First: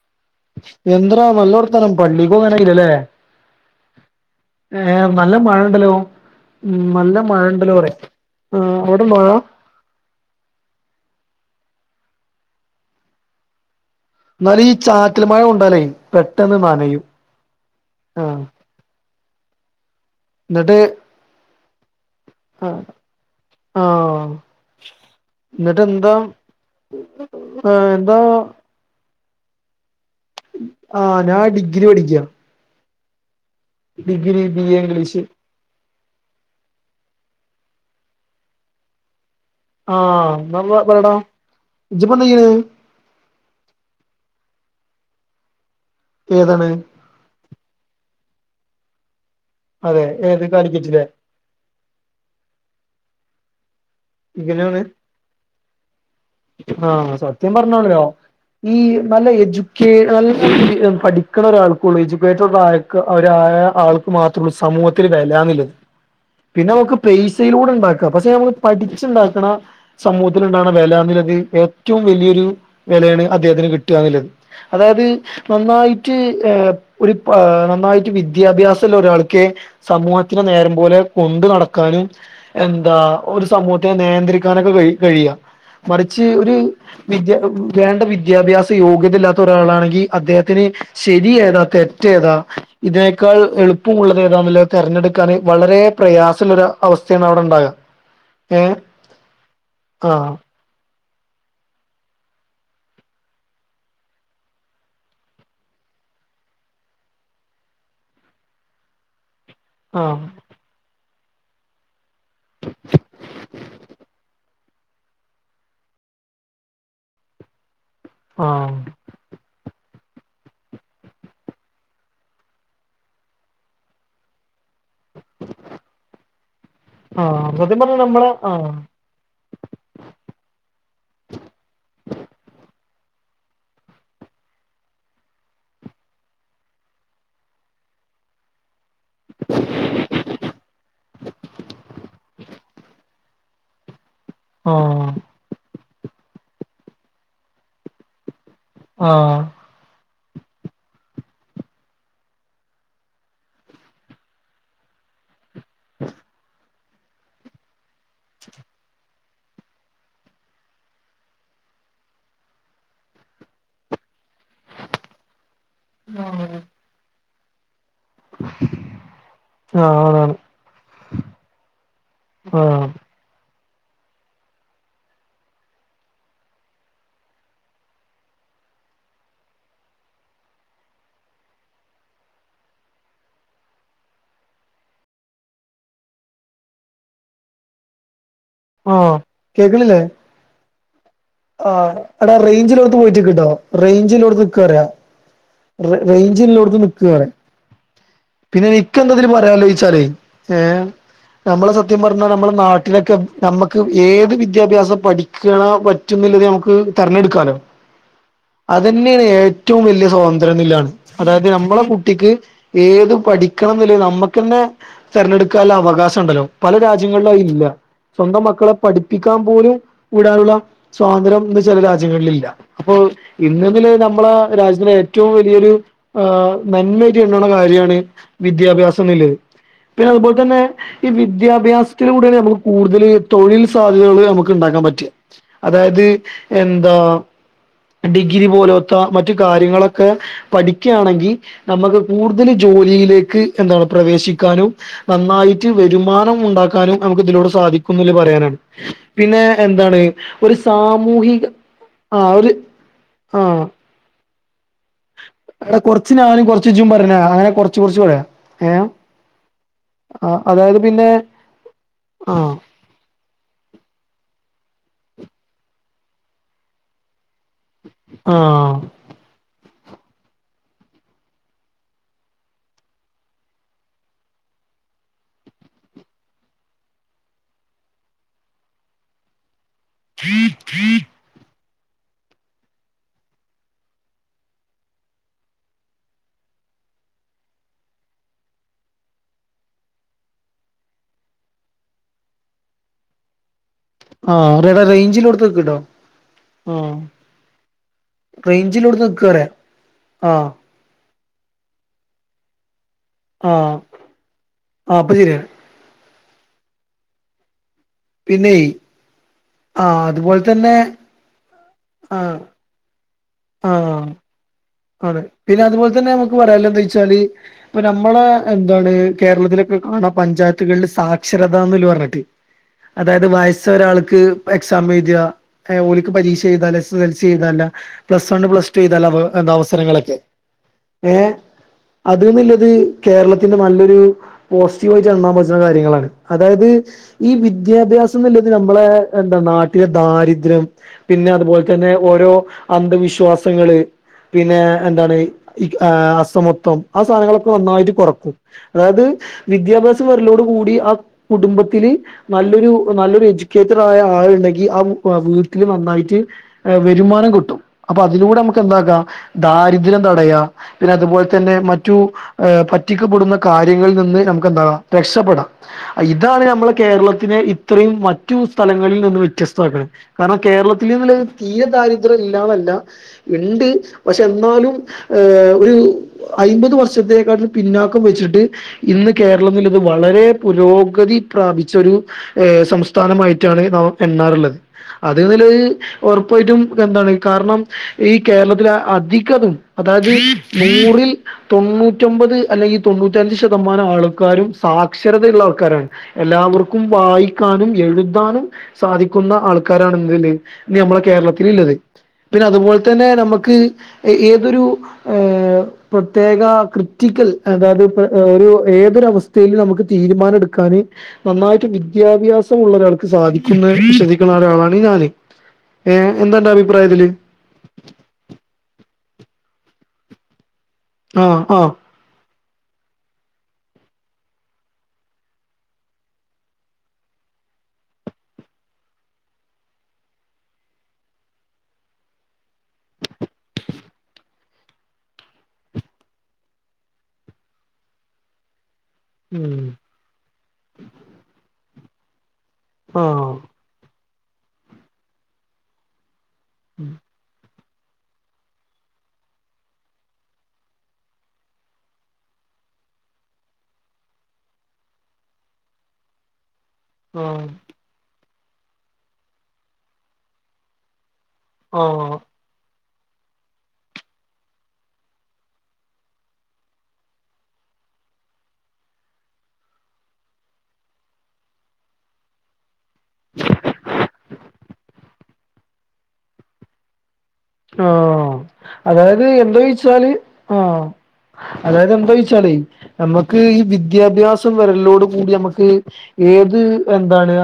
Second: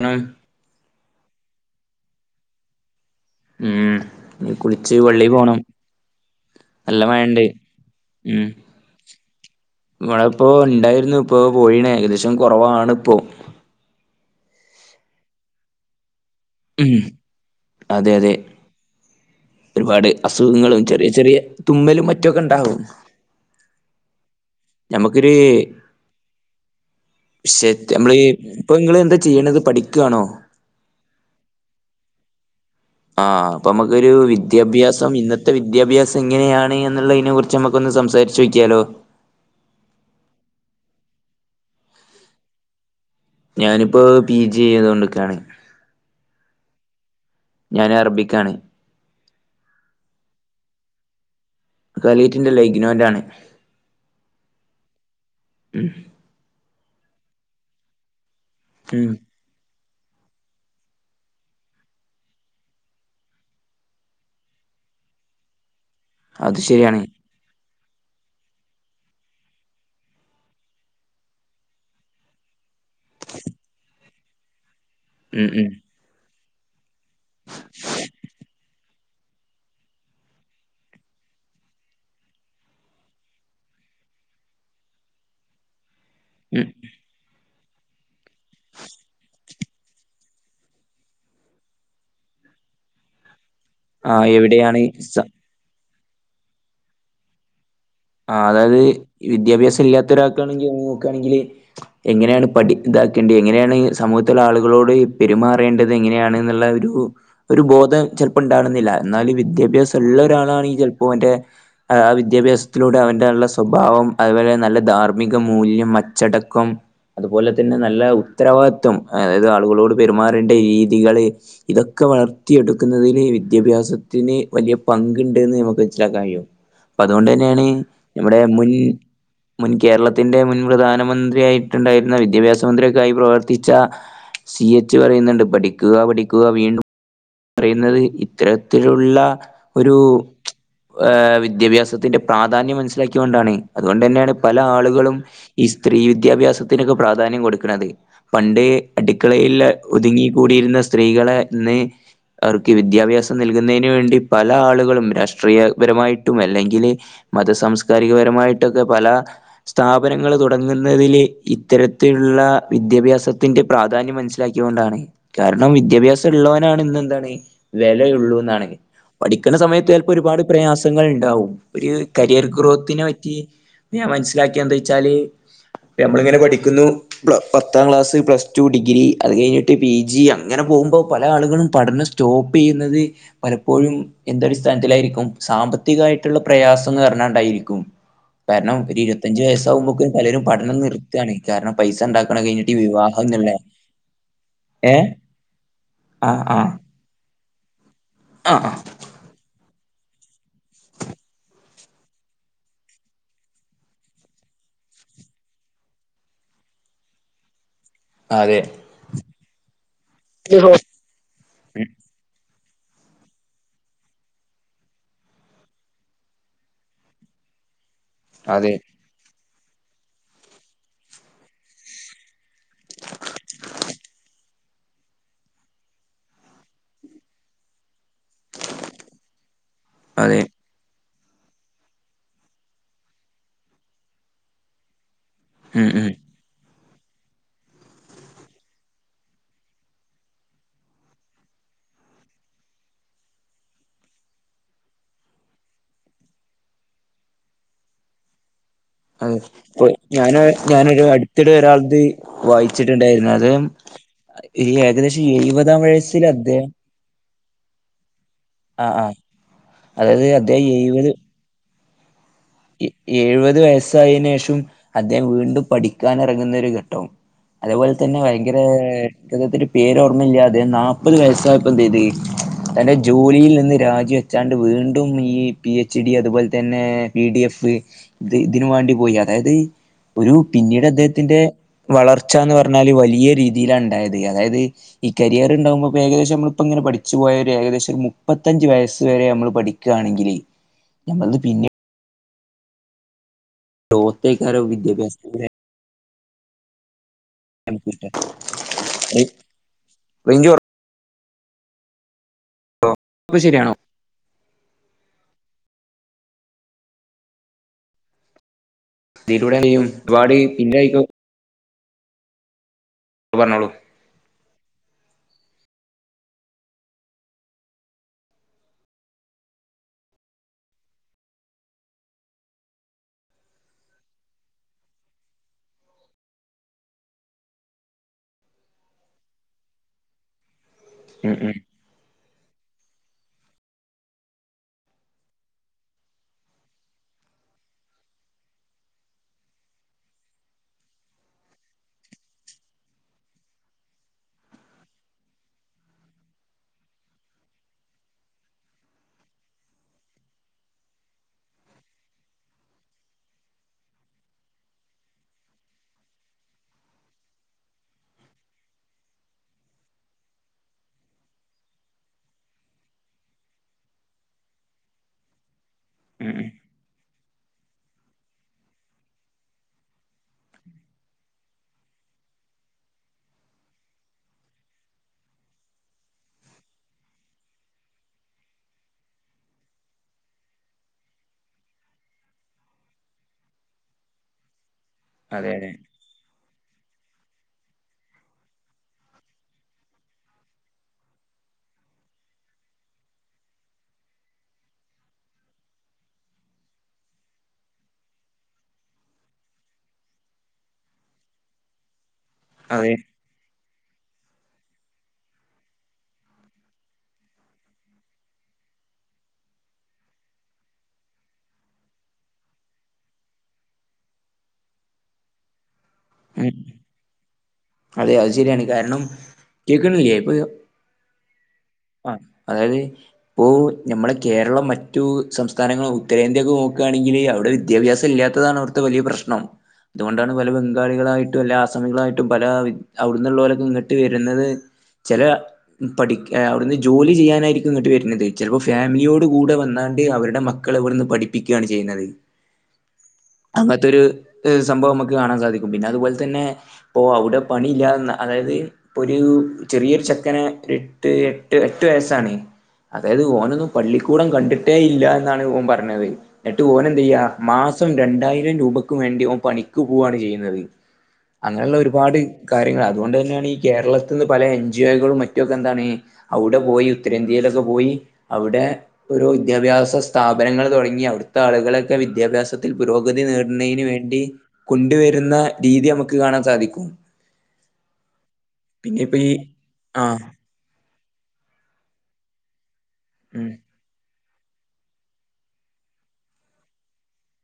മണം എന്തടാ നല്ല വർത്തനം പള്ളി പോകാനായല്ലല്ലേ ഉം ഇനി കുളിച്ച് ഏഹ് പള്ളി നല്ല മഴ പോണം ഉണ്ടല്ലോ ഉം നല്ല മഴണ്ടലോ പറിയ ആ അവിടെ ണ്ടോ മഴ മഴ ഇപ്പോ ഉണ്ടായിരുന്നു ഇപ്പൊ പോയി ണ് ഏകദേശം കുറവാണ് ഇപ്പോ എന്നാലും ഈ ചാറ്റിൽ മഴ കൊണ്ടാലെ പെട്ടെന്ന് ഉം നനയും അതെ അതെ ആഹ് ഒരുപാട് എന്നിട്ട് അസുഖങ്ങളും ചെറിയ ചെറിയ തുമ്മലും മറ്റുമൊക്കെ ഉണ്ടാവും. ആഹ് ഞമ്മക്കൊരു എന്നിട്ട് എന്താ എന്താ ഇപ്പോൾ നിങ്ങൾ എന്താ ചെയ്യണത് പഠിക്കുയാണോ ആഹ് ഞാൻ ഡിഗ്രി പഠിക്ക ആഹ് അപ്പൊ നമുക്കൊരു ഡിഗ്രി ബി എ വിദ്യാഭ്യാസം ഇംഗ്ലീഷ് ഇന്നത്തെ ഇത്തെ വിദ്യാഭ്യാസം എങ്ങനെയാണ് എന്നുള്ളതിനെ കുറിച്ച് നമുക്കൊന്ന് സംസാരിച്ച് നോക്യാലോ ആഹ ന പറേടാ ഇജിപ്പഎന്തെയ്ന് ഞാനിപ്പോൾ പി ജി ചെയ്തു കൊണ്ടൊക്കെയാണ് ഏതാണ്? ഞാൻ അറബിക്കാണ്. അതെ ഏത് കാലിക്കറ്റിലെ? കാലികറ്റിന്റെല്ല ഇഗ്നോന്റാണ് ഇഗ്നെയാണ് ഉം ആഹ് സത്യം പറഞ്ഞാണല്ലോ ഈ ഉം നല്ല എജു കേൽ പഠിക്ക്ണ ഒരാൾക്ക്ള്ളൂ എഡ്യൂക്കേറ്റഡ് ആ യ ഒരാ ൾ ക്ക് മാത്രള്ളൂ സമൂഹത്തിൽ വെല എന്നുള്ളത് അത് പിന്നെ നമുക്ക് ശരിയാണ്. പൈസയിലൂടെ ഉണ്ടാക്കാം പക്ഷെ നമ്മള് പഠിച്ചുണ്ടാക്ക്ണ സമൂഹത്തിലുണ്ടാക്ണ വില എന്നുള്ളത് ഏറ്റവും വലിയൊരു വെ ലയാണ് അദ്ദേഹത്തിന് കിട്ട്ക എന്നുള്ളത് അതായത് ഉം ഉം നന്നായിട്ട് ഏഹ് ഒരു നന്നായിട്ട് വിദ്യാഭ്യാസല്ല ഒരാൾക്ക് ക്കെ സമൂഹത്തിന് നേരം പോലെ കൊണ്ടു നടക്കാനും എന്താ ഒരു സമൂഹത്തെ നിയന്ത്രിക്കാനൊക്കെ കഴ കഴിയാ മറിച്ച് ഒരു ഉം. വിദ്യ വേണ്ട വിദ്യാഭ്യാസ യോഗ്യതയില്ലാത്ത ഒരാളാണെങ്കിൽ അദ്ദേഹത്തിന് ശരിഏതാ തെറ്റേതാ ഇതിനേക്കാൾ എളുപ്പമുള്ളത് ആഹ് ഏതാണുള്ളത് എവിടെയാണ് സ തിരഞ്ഞെടുക്കാൻ വളരെ പ്രയാസള്ളൊരു അവസ്ഥയാണ് അവിടെ ഉണ്ടാകുക. ആ അതായത് വിദ്യാഭ്യാസം ഇല്ലാത്ത ആ ഒരാൾക്കാണെങ്കിൽ നോക്കാണെങ്കില് എങ്ങനെയാണ് പഠി ഇതാക്കേണ്ടത് എങ്ങനെയാണ് സമൂഹത്തിലെ ആളുകളോട് പെരുമാറേണ്ടത്. എങ്ങനെയാണന്ന്‌ ള്ള ഒരു ബോധം ചിലപ്പോ ഉണ്ടാകണോന്നില്ല എന്നാല് വിദ്യ വിഭ്യാസം ആ ഉള്ള ഒരാളാണ് ഈ ചിലപ്പോ ഓന്റെ വിദ്യാഭ്യാസ ത്തിലൂടെ അവന്റെള്ള സ്വഭാവം അതുപോലെ നല്ല ധാർമ്മിക ധാർമ്മിക മൂല്യം അച്ചടക്കം അതുപോലെ തന്നെ നല്ല ആ ഉത്തരവാദിത്വം അതായത് ആളുകളോട് പെരുമാറേണ്ട രീതികള്, ഇതൊക്കെ വളർത്തി എടുക്കുന്നതില് വിദ്യാഭ്യാസത്തിന് വലിയ പങ്കുണ്ട്ന്ന് നമുക്ക് മനസിലാക്കാ ൻ കഴിയും. [inaudible] അതുകൊണ്ട് തന്നെയാണ് സത്യം പറഞ്ഞാ നമ്മളെ നമ്മുടെ മുൻ ആഹ് മുൻ കേരളത്തിന്റെ മുൻ പ്രധാനമന്ത്രിയായിട്ടുണ്ടായിരുന്ന വിദ്യാഭ്യാസ മന്ത്രിയൊ ക്കായി പ്രവർത്തിച്ച സി എച്ച് പറയുന്നുണ്ട് പഠിക്കുക പഠിക്കുക വീണ്ടും, പറയുന്നത് ഈ- ഇത്തരത്തിലുള്ള ഒരു വിദ്യാഭ്യാസത്തിന്റെ പ്രാധാന്യം അനു ക്കൊണ്ടാണ് അതുകൊണ്ട് ന്നെയാണ് പല ആ ആളുകളും- ത്തി ഈ സ്ത്രീ വിദ്യാഭ്യാസത്തിനൊക്കെ പ്രാധാന്യം കൊടുക്കണത് പണ്ട് ആ അടുക്കളയിൽ ഉള്ള ഒതുങ്ങി കൂടിയിരുന്ന സ്ത്രീകളെ ഇന്ന്- അവർക്ക് വിദ്യാഭ്യാസം നൽകുന്നതിന് വേണ്ടി പല ആളുകളും രാഷ്ട്രീയപരമായിട്ടും അല്ലെങ്കില് മതസാംസ്കാരികപരമായിട്ടൊക്കെ പല സ്ഥാപനങ്ങൾ തുടങ്ങുന്നതില് ഇത്തരത്തിലുള്ള വിദ്യാഭ്യാസത്തിന്റെ പ്രാധാന്യമനുസരി ക്കിക്കൊണ്ടാണ് കാരണം വിദ്യാഭ്യാസം ഉള്ളോനാണ് ഇന്ന് എന്താണ് വിലയു ള്ളൂന്നാണ്. പഠിക്കണ ആ സമയത്ത് ചിലപ്പോ അതാണ് ഒരുപാട് പ്രയാസങ്ങൾ ഉണ്ടാവും ഒരു കരിയർ ആ ഗ്രോത്തിനൊ പറ്റി ഞാൻ മനസ്സിലാക്കിയ എന്ത വച്ചാല് നമ്മളിങ്ങനെ പഠിക്കുന്നു. മ്ലാ പത്താം ക്ലാസ് പ്ലസ്ടു ഡിഗ്രി അത് കഴിഞ്ഞിട്ട് പി ജി അങ്ങനെ പോവുമ്പോ പല ആളുകളു പഠന സ്റ്റോപെയ്യുന്നത് പലപ്പോഴും ഇന്തടി സ്ഥാനത്തിലായിരിക്കും സാമ്പത്തികായിട്ട്ള്ള പ്രയാസംന്നാ പറഞ്ഞാണ്ടായിരിക്കും [inaudible] കാരണം ആ ഒരു ഇരുപത്തഞ്ച് വയസ്സാ കുമ്പോഴക്കും പലരും പഠനം നിർ ആഹ് എടാ റേഞ്ചുല്ലോട് ത്ത് പോയിട്ട് നിക്ക്ട്ടോ എന്നുള്ള റേഞ്ചിലോടുത്ത് നിക്കറിയ ഏ ആ റെയിഞ്ചു ആ ല്ലോടുത്ത് നിക്ക് ആ പിന്നെ ആ ഈ നിക്ക് എന്താ ഇതിൽ പറയാനൊള്ളു വെച്ചാൽ ഏഹ് ക്ക് നമ്മളെ സത്യം പറഞ്ഞാ നമ്മടെ നാട്ടിലൊക്കെ നമ്മക്ക് ഏത് വിദ്യാഭ്യാസം പഠിക്കണോ പറ്റ് റ്റത് നമക്ക് തെരഞ്ഞെടുക്കാലോ അതെ അതന്നെയാണ് ഏറ്റവും വലിയ സ്വാതന്ത്ര്യ നില്ലാണ് അതായത് നമ്മളെ കുട്ടിക്ക്, ഏത് പഠിക്കണം ന്നുള്ളത് നമ്മക്കന്നെ തെരഞ്ഞെടുക്കാള്ള അവകാശ ണ്ടല്ലോ പല രാജ്യങ്ങളുംഅയില്ല സ്വന്തം മക്കളെ അതെ പഠിപ്പിക്കാം പോലും വിടാനുള്ള സ്വാതന്ത്ര്യം ഇന്ന് ചെല രാജ്യങ്ങളില്ല അപ്പൊ ഇന്നതില് നമ്മള രാജ്യത്തിന് ഏറ്റവും വലിയൊരു ആഹ് നല്ല ജ്ണ് ണ കാര്യാണ് വിദ്യാഭ്യാസം ന്ന്ല്ലത് പിന്നെ അതുപോലെ അതെ തന്നെ ഈ വിദ്യാഭ്യാസത്തിലൂടെ ഞമ്മക് കൂടുതൽ തൊഴിൽ സാധ്യതകൾ നമ്മക്ക് ഉണ്ടാക്കാൻ പറ്റ ഉം അതായത് ഉം എന്താ ഡിഗ്രി പോലാേത്ത മറ്റ് കാര്യങ്ങളൊക്കെ പഠിക്കാണെങ്കി നമ്മക്ക് കൂടുതൽ ജോലിലേക്ക് എന്താണ് പ്രവേശിക്കാനും നന്നായിട്ട് വെരുമാനം ഉണ്ടാക്കാനും നമുക്ക് ഇതിലൂടെ സാധിക്കുംല് പറയാനാണ് അതെ പിന്നെ ഇപ്പൊ എന്താണ് ഞാന് ഒരു ഞാനൊരു സാമൂഹിക അട്ത്തിടെ ഒരാളത് ആ ഒരു വായിച്ച്ട്ട് ആ ണ്ടായിരുന്നത് ഈ ഏകദേശം എടാ എഴുപതാം കൊർച്ച് വയസ്സിൽ ഞാനും കൊർച്ച് അദ്ദേഹം ഇജും പറഞ്ഞ അങ്ങനെ കൊർച്ച് കൊർച്ച് പറയാ ഏ.. ആ ആ അതായത് ആഹ് അദ്ദേഹം അതായത് പിന്നെ എഴുപത് ആഹ് എ എഴവത് വയസ്സായെനെശും അദ്ദേഹം വീണ്ടും പഠിക്കാനെ റങ്ങുന്നരു ഘട്ടും അതെപോലെ തന്നെ ആ ഭയങ്കരെ ഇദ്ദേഹത്തിന്റെ പേരോർമല്ലാതെ നാപ്പത് വയസായപ്പോതേത് തന്റെ ജോലിയിൽ നിന്ന് രാജിവെച്ചാണ്ട് വീണ്ടും ഈ പി എച്ച് ഇ ഡി അതുപോലെ തന്നെ പി ഡി എഫ് ഇത് ഇതിന് വേണ്ടി പോയി അതായത് ഒരു പിന്നീട് അദ്ദേഹത്തിന്റെ വളർച്ചാന്ന് പർഞ്ഞാല് വലിയ രീതിലാണ്ടായത് അതായത് ഈ കരിയർണ്ടാവുമ്പോ ഇപ്പോ ഏകദേശം നമ്മള് ഇപ്പ ഇങ്ങനെ പഠിച്ചു പോയ ഒരു ഏകദേശം മുപ്പത്തഞ്ച് വയസ് വരെ നമ്മൾ പഠി ക്ക്‌ണെങ്കില് ഞങ്ങൾത് പിന്നെ ആഹ് ഗ്രോത്തേക്കാരോ റെ റ റെയ്ഞ്ചില്ലോട്ത്ത് വിദ്യാഭ്യാസത്തിലൂടെ നിക്ക്ട്ടോ ആഹ് നമുക്ക് കിട്ടാ റെയ്ഞ്ച്ള്ളോട്ത് നിക്ക്ന്ന് പറയാ റേഞ്ച് ആഹ് കൊറ ശരിയാണോ ആഹ് ആപ്പശരിയാണ് പിന്നെയ് ഇതിലൂടെനിയും ആഹ് ഒരുപാട് അതുപോലെ തന്നെ പിന്നായിരിക്കും ആഹ് ഉം പർനോളൂ ആഹ് ആണ് പിന്നെ അതുപോൽത്തന്നെ തന്നെഅമ്മക് പറയാള്ന്താചാല് ഇപ്പൊ നമ്മള എന്താണ് കേരളത്തിലെക്കെ കാണാ പഞ്ചായത്ത്കളില് സാക്ഷരത എന്ന് പർഞ്ഞിട്ട് അതായ്ത് വയസ്സ് ഒരാൾക്ക്‌ എക്സാം എയ്തിയാ ഏഹ് ഓൽക്ക് പരീശ എയ്താല എസ സൽസി എയ്താല പ്ലസവൺ പ്ലസ്ടു എയ്താല എന്താ അവസരങ്ങളൊക്കെ ഏഹ്.. ഉം ഉം അത് ന്ള്ളത് കേരളത്തിന്റെ നല്ലൊരു പോസിറ്റീവായിട്ട് എണ്ണാപറ്റ് ണ കാര്യങ്ങളാണ് അതായത് ഈ വിദ്യാഭ്യാസം ന്നല്ലത് നമ്മളെ ന്താ നാട്ടിലെ ദാരിദ്ര്യം പിന്നെ അത്പോലതന്നെ ഓരോ അന്ധവിശ്വാസങ്ങള് പിന്നെ എന്താണ് ഈ ആഹ് അസമത്വം ആഹ് സാനങ്ങളൊക്കെ നന്നായിട്ട് കോർക്കും അതായ്ത് വിദ്യാഭ്യാസം വെർലോടു കൂടി ആഹ് കുടുംബത്തില് നല്ലൊരു നല്ലൊരു എജ്യൂക്കേറ്റഡ് ആയ ആളുണ്ടെങ്കി ആ വീട്ടില് നന്നായിട്ട് വരുമാനം കിട്ടും, അപ്പൊ അതിലൂടെ നമ്മക്ക് എന്താക്കാ ദാരിദ്ര്യം തടയാ. പിന്നെ അതുപോലെ തന്നെ മറ്റു പറ്റിക്കപ്പെടുന്ന കാര്യങ്ങളിൽ നിന്ന് നമ്മക്ക് എന്താകാം രക്ഷപ്പെടാം. ഉം ഇതാണ് ഉം ഞമ്മലെ കേരളത്തിെനെ ഇത്രയും മറ്റു സ്ഥലങ്ങളിൽ നിന്ന് വ്യത്യസ്ഥആക്ക്ണ്. കാർണം കേരളത്തില് ന്ന്ളത് തീരെ ദാരിദ്ര്യം ഇല്ലാന്നല്ല ഇണ്ട് പക്ഷെ എന്നാലും ഏഹ് ഒരു അയ് മ്പത് വർഷത്തിനെക്കാട്ടിലും പിന്നാക്കം വെച്ചിട്ട് ഇന്ന് കേരളത്തിലിത് വളരെ പുരോഗതി പ്രാപിചൊരു ഏഹ് സംസ്ഥാനമായിട്ടാണ് നാം എണ്ണാറ്ള്ളത് അത് ഇതില് അതെ അതെ ഒർപ്പായിട്ടും എന്താണ് കാർണം ഈ കേരളത്തിലെ അധികതും അതായത് നൂറിൽ തൊണ്ണൂറ്റൊമ്പത് അല്ലെങ്കി തൊണ്ണൂറ്റഞ്ച് ശതമാനം ആൾക്കാരും സാക്ഷരതയുള്ള ആൾക്കാരാണ് എല്ലാവർക്കും വായിക്കാനും എഴു താനും സാധിക്കുന്ന ആൾക്കാരാണ് ഇന്ന് ലെ ഇന്ന് അമ്മളെ കേരളത്തില് ല്ലത് പിന്നെ അതുപോലെ അതെ തന്നെ നമ്മക്ക് ഏതൊരു ഏ പ്രത്യേക ക്രിറ്റിക്കൽ, അതായത് പ്പോ ഓരോ ഏതൊര അവസ്ഥയില് നമ്മക്ക് തീരുമാന എടുക്കാന് നന്നായിട്ട് വിദ്യാഭ്യാസം ഉള്ള ഒരാൾക്ക് സാധിക്കുന്ന [unintelligible] ഒരാളാണ് ഞാന്. ഏ, എന്താന്റെ ഉം അഭിപ്രായതില്? അതെ അത് ശരിയാണ്, കാരണം കേയ്ക്ക്ണില്ലെ ഇപ്പൊ ആഹ്‌ ആ. ആഹ്‌ അതായത് പ്പോ, നമ്മളെ കേരളം മറ്റു സംസ്ഥാനങ്ങൾ ഉത്തരേന്ത്യക്കെ നോക്ക് ആണെങ്കില് അവടെ വിദ്യാഭ്യാസം ഇല്ലാത്ത ഇതാണ് അവ്ടുത്തെ വലിയ പ്രശ്നം, അതുകൊണ്ടാണ് പല ബംഗാളികളായിട്ടും അല്ലേ ആസാമികളായിട്ടും പല വി അവ്ടുന്നുള്ളോരൊക്കെ ഇങ്ങട്ട് വരുന്നത് ചെല പഠി അവ്ടുന്ന് ജോലി ചെയ്യാനായിരിക്കും ഇങ്ങട്ട് വരുന്നത് ചെൽപ്പോ ഫാമിലിയോ കൂടെ ഉം വന്നാണ്ട് അവരുടെ മക്കള ഇവട്ന്ന് പഠിപ്പിക്കാണ് ചെയ്യണത്. ആഹ്‌. അങ്ങതൊരു സംഭവം മ്മക്ക് കാണാൻ സാധിക്കും, പിന്നെ അതുപോലെ തന്നെ പ്പോ അവടെ പണി ഇല്ലാന്ന അതായത് പ്പൊരു ചെറിയൊരു ചെക്കനെ ഒരു എട്ട് എട്ട് എട്ട് വയസ്സാണ് അതായത് ഓനൊന്നും പള്ളിക്കൂടം കണ്ടിട്ടേ ഇല്ല എന്നാണ് ഓൻ പറഞ്ഞത്, എന്നിട്ട് ഓന ആഹ് മാസം രണ്ടായിരം രൂപക്ക് വേണ്ടി ഓൻ പണിക്ക് പോവാണ് ചെയ്യുന്നത്, അങ്ങനെള്ള ഒരു ആഹ് കാര്യങ്ങൾ അതുകൊണ്ട്ന്നേണ് ഈ കേരളത്ത്ന്ന് പല എൻ ജി ഒകളും മറ്റുക്കെ എന്താണ് അവ്ടെ പോയി ഉത്തരേന്ത്യയിലൊക്കെ പോയി അവ്ടെ ഒരു വിദ്യാഭ്യാസ സ്ഥാപനങ്ങൾ തൊടങ്ങി, അവ്ടുത്തെ ആളുകളൊക്കെ വിദ്യാഭ്യാസ ത്തിൽ പുരോഗതി നേടുന്നെയ്ന് വേണ്ടി കൊണ്ടുവരുന്ന രീതി നമ്മക്ക് കാണാൻ സാധിക്കും. ആഹ്‌, പിന്നെ ഇപ്പൊ അതായത് ഈ എന്തോയിച്ചാല് ആഹ് ആഹ്‌, അതായത് എന്തോയ്ച്ചാലേ നമ്മക്ക് ഉം ഈ വിദ്യാഭ്യാസ ച്ച വരലോട് കൂടി ഞമ്മക്ക് ഏത് എന്താണ്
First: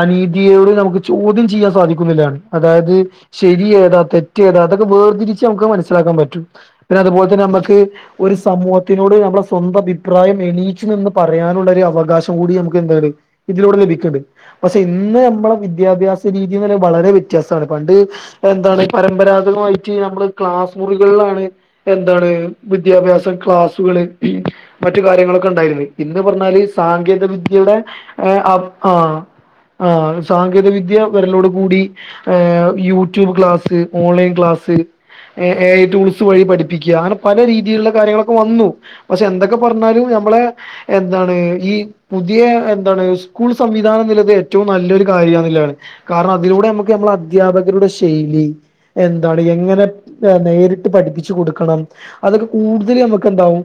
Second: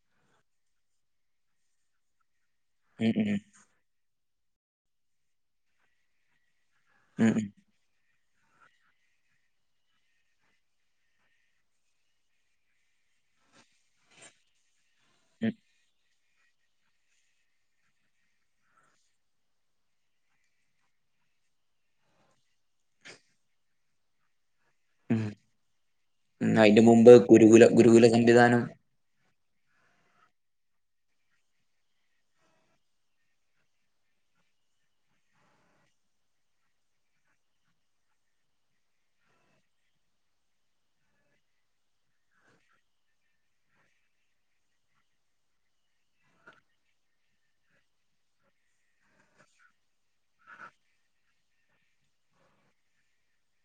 അനീതിയോട് നമുക്ക് ചോദ്യം ചെയ്യാൻ സാധിക്കും ന്നുള്ളതാണ്. അതായത് ഉം ഉം ശരി ഏതാ തെറ്റേതാ അതൊക്കെ വേർതിരിച്ച് ഞമ്മക്ക് മനസ്സിലാക്കാൻ പറ്റും. പിന്നെ അതുപോലെ ഉം തന്നെ ഞമ്മക്ക് ഒരു സമൂഹത്തിനോട് നമ്മളെ സ്വന്തം അഭിപ്രായം എണീച്ചു നിന്ന് പറയാനുള്ള ഒരു അവകാശം കൂടി നമുക്ക് എന്താണ് ഇതിലൂടെ ലഭിക്ക്ണ്ട്‌. പക്ഷെ ഇന്ന് ഉം ഉം നമ്മളെ വിദ്യാഭ്യാസ രീതിന്ന് വളരെ വ്യത്യാസാണ് പണ്ട് എന്താണ് പരമ്പരാഗതമായിട്ട് ഞമ്മള് ക്ലാസ് മുറികൾലാണ് എന്താണ് വിദ്യാഭ്യാസ ക്ലാസ്സുകള് മറ്റു ഉം കാര്യങ്ങളൊക്കെ ണ്ടായിരുന്നു, ഇന്ന് ഉം പറഞ്ഞാല് അതിന്റെ മുമ്പ് സാങ്കേതിക ഗുരുകുല വിദ്യയുടെ ഗുരുകുല എ അ സംവിധാനം ആഹ്‌. ആഹ്‌, സാങ്കേതികവിദ്യ വരലോട് കൂടി ആ YouTube class online class A I tools വഴി പഠിപ്പിക്കാ, അങ്ങനെ പല രീതിയിലുള്ള കാര്യങ്ങളൊക്കെ വന്നു. പക്ഷെ എന്തൊക്കെ പറഞ്ഞാലും ഞമ്മളെ എന്താണ് ഈ പുതിയ എന്താണ് സ്കൂൾ സംവിധാനം ന്നിള്ളത് ഏറ്റവും നല്ലൊരു കാര്യന്നുള്ളാണ്. കാരണം അതിലൂടെ ഞമ്മക്ക് നമ്മളെ അധ്യാപകരുടെ ശൈലി എന്താണ്, എങ്ങനെ നേരിട്ട് പഠിപ്പിച്ചു കൊടുക്കണം, അതൊക്കെ കൂടുതൽ നമുക്ക്ന്താവും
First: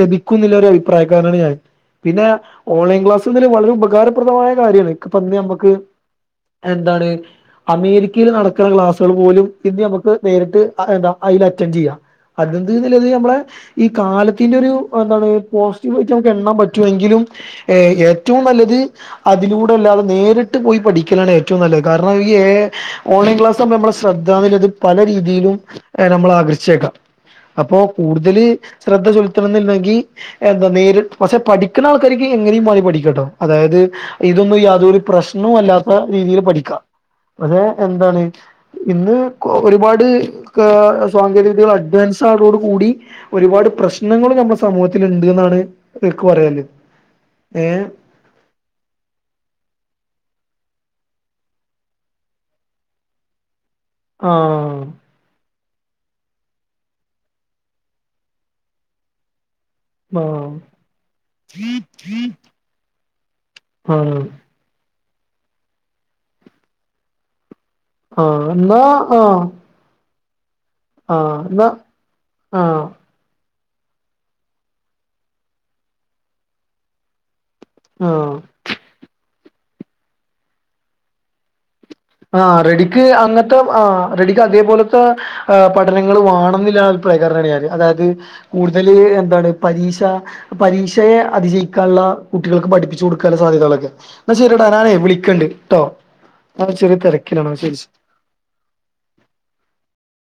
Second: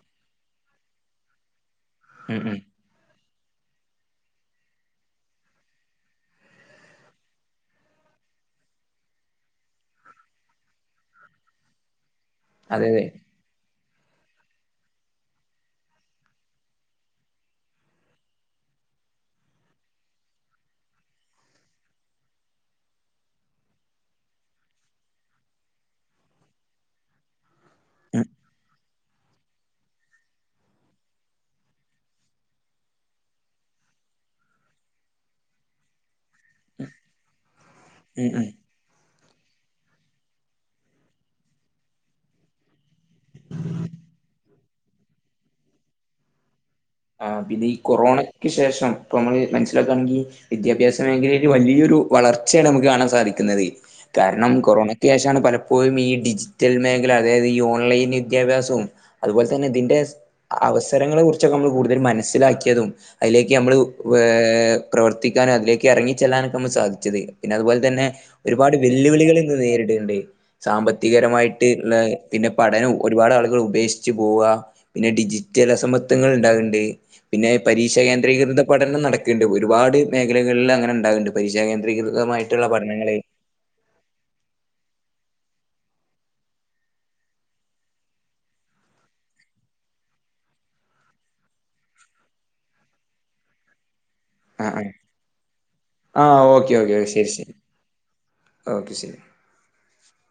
ലഭിക്കും ന്നില്ലൊരു അഭിപ്രായക്കാരനാണ് ഞാന് പിന്നെ ഉം ഉം ഓൺലൈൻ ക്ലാസ്സ്ന്ന് വളരെ ഉപകാരപ്രദമായ കാര്യയാണ് ഇന്ന് ഞമ്മക്ക് എന്താണ് അമേരിക്കയിൽ നടക്ക്ണ ക്ലാസ് പോലും ഇന്ന് നമക്ക് നേരിട്ട് എന്താ അയില് അറ്റൻ് ചെയ്യാം അതെ അതെ അതെന്ത്ത് നമ്മളെ ഈ കാലത്തിന്റെ ഒരു എന്താണ് പോസിറ്റീവ് ആയിട്ട് നമുക്ക് എണ്ണാൻ പറ്റും എങ്കിലും ഏ ഏറ്റവും നല്ലത് അതിലൂടെ അല്ലാതെ നേരിട്ട് പോയി പഠിക്കലാണ് ഏറ്റവും നല്ലത് കാരണം ഈ ഓൺലൈൻ ക്ലാസ് നമ്മ ശ്രദ്ധാൽത് പല രീതിയിലും നമ്മൾ ആകർഷേക്കാം അപ്പോ ഉം കൂടുതല് ശ്രദ്ധ ചെലുത്തണന്നില്ലെങ്കിൽ എന്താ നേരി പക്ഷെ പഠിക്കുന്ന ആൾക്കാർക്ക് എങ്ങനെയും മാതി പഠിക്കട്ടോ അതായത് ഇതൊന്നും യാതൊരു പ്രശ്നവും അല്ലാത്ത രീതിയിൽ പഠിക്കാം പക്ഷെ എന്താണ് ഉം ഉം ഇന്ന് ഒരുപാട് സാങ്കേതിക വിദ്യകൾ അഡ്വാൻസ് ആയതോട് കൂടി ഒരുപാട് പ്രശ്നങ്ങൾ നമ്മുടെ സമൂഹത്തിൽ ഉണ്ട് എന്നാണ്ക്ക് പറയാല് ആ പിന്നെ ഈ കൊറോണയ്ക്ക് ശേഷം ഇപ്പൊ നമ്മള് മനസ്സിലാക്കാണെങ്കിൽ വിദ്യാഭ്യാസ മേഖലയിൽ വലിയൊരു വളർച്ചയാണ് നമുക്ക് കാണാൻ സാധിക്കുന്നത് കാരണം ആഹ് കൊറോണ ത [unintelligible] പലപ്പോഴും ഈ ഡിജിറ്റൽ മേഖല അതായത് ഈ ഓൺലൈൻ വിദ്യാഭ്യാസവും അതുപോലെ തന്നെ ആഹ് അവസരങ്ങളെ കുറിച്ചൊക്കെ നമ്മൾ കൂടുതൽ മനസ്സിലാക്കിയതും അതിലേക്ക് നമ്മള് ആണ് പ്രവർത്തിക്കാനും അതിലേക്ക് ഇറങ്ങി ചെല്ലാനൊക്കെ നമ്മൾ സാധിച്ചത് പിന്നെ അതുപോലെ തന്നെ ആഹ് ഒരുപാട് എന്നാ വെല്ലുവിളികൾ ആഹ് ഇന്ന് നേരിടുണ്ട് ആഹ് സാമ്പത്തികരമായിട്ട് എന്നാ പിന്നെ ആഹ് പഠനവും ഒരുപാട് ആളുകൾ ഉപേക്ഷിച്ചച്ച് പോവുക പിന്നെ ഡിജിറ്റൽ അസമത്വങ്ങൾ ഉണ്ടാകണ്ട് പിന്നെ പരീക്ഷാ ആഹ് കേന്ദ്രീകൃത പഠനം നടക്കുന്നുണ്ട് ഒരുപാട് മേഖലകളിൽ അങ്ങനെണ്ടാകുന്നുണ്ട് പരക്ഷാ കേന്ദീകൃ ആ റെഡിക്ക് അങ്ങത്തെ റെഡിക്ക് അതേപോലത്തെ പഠനങ്ങൾ വണെന്നില്ല അഭിപ്രായം കാര അതായത് കൂടുതല് എന്താണ് പരീക്ഷ പരീക്ഷയെ അതിജയിക്കാനുള്ള കുട്ടികൾക്ക് പഠിപ്പിച്ചു കൊടുക്കാനുള്ള സാധ്യതകളൊക്കെ എന്നാ ആ ശരിടാ ആ ഞാനേ വിളിക്കണ്ടണ്ട് കേട്ടോ ആ ഓക്കെ ഓക്കെ ശരി ശരി ഓക്കെ ശരി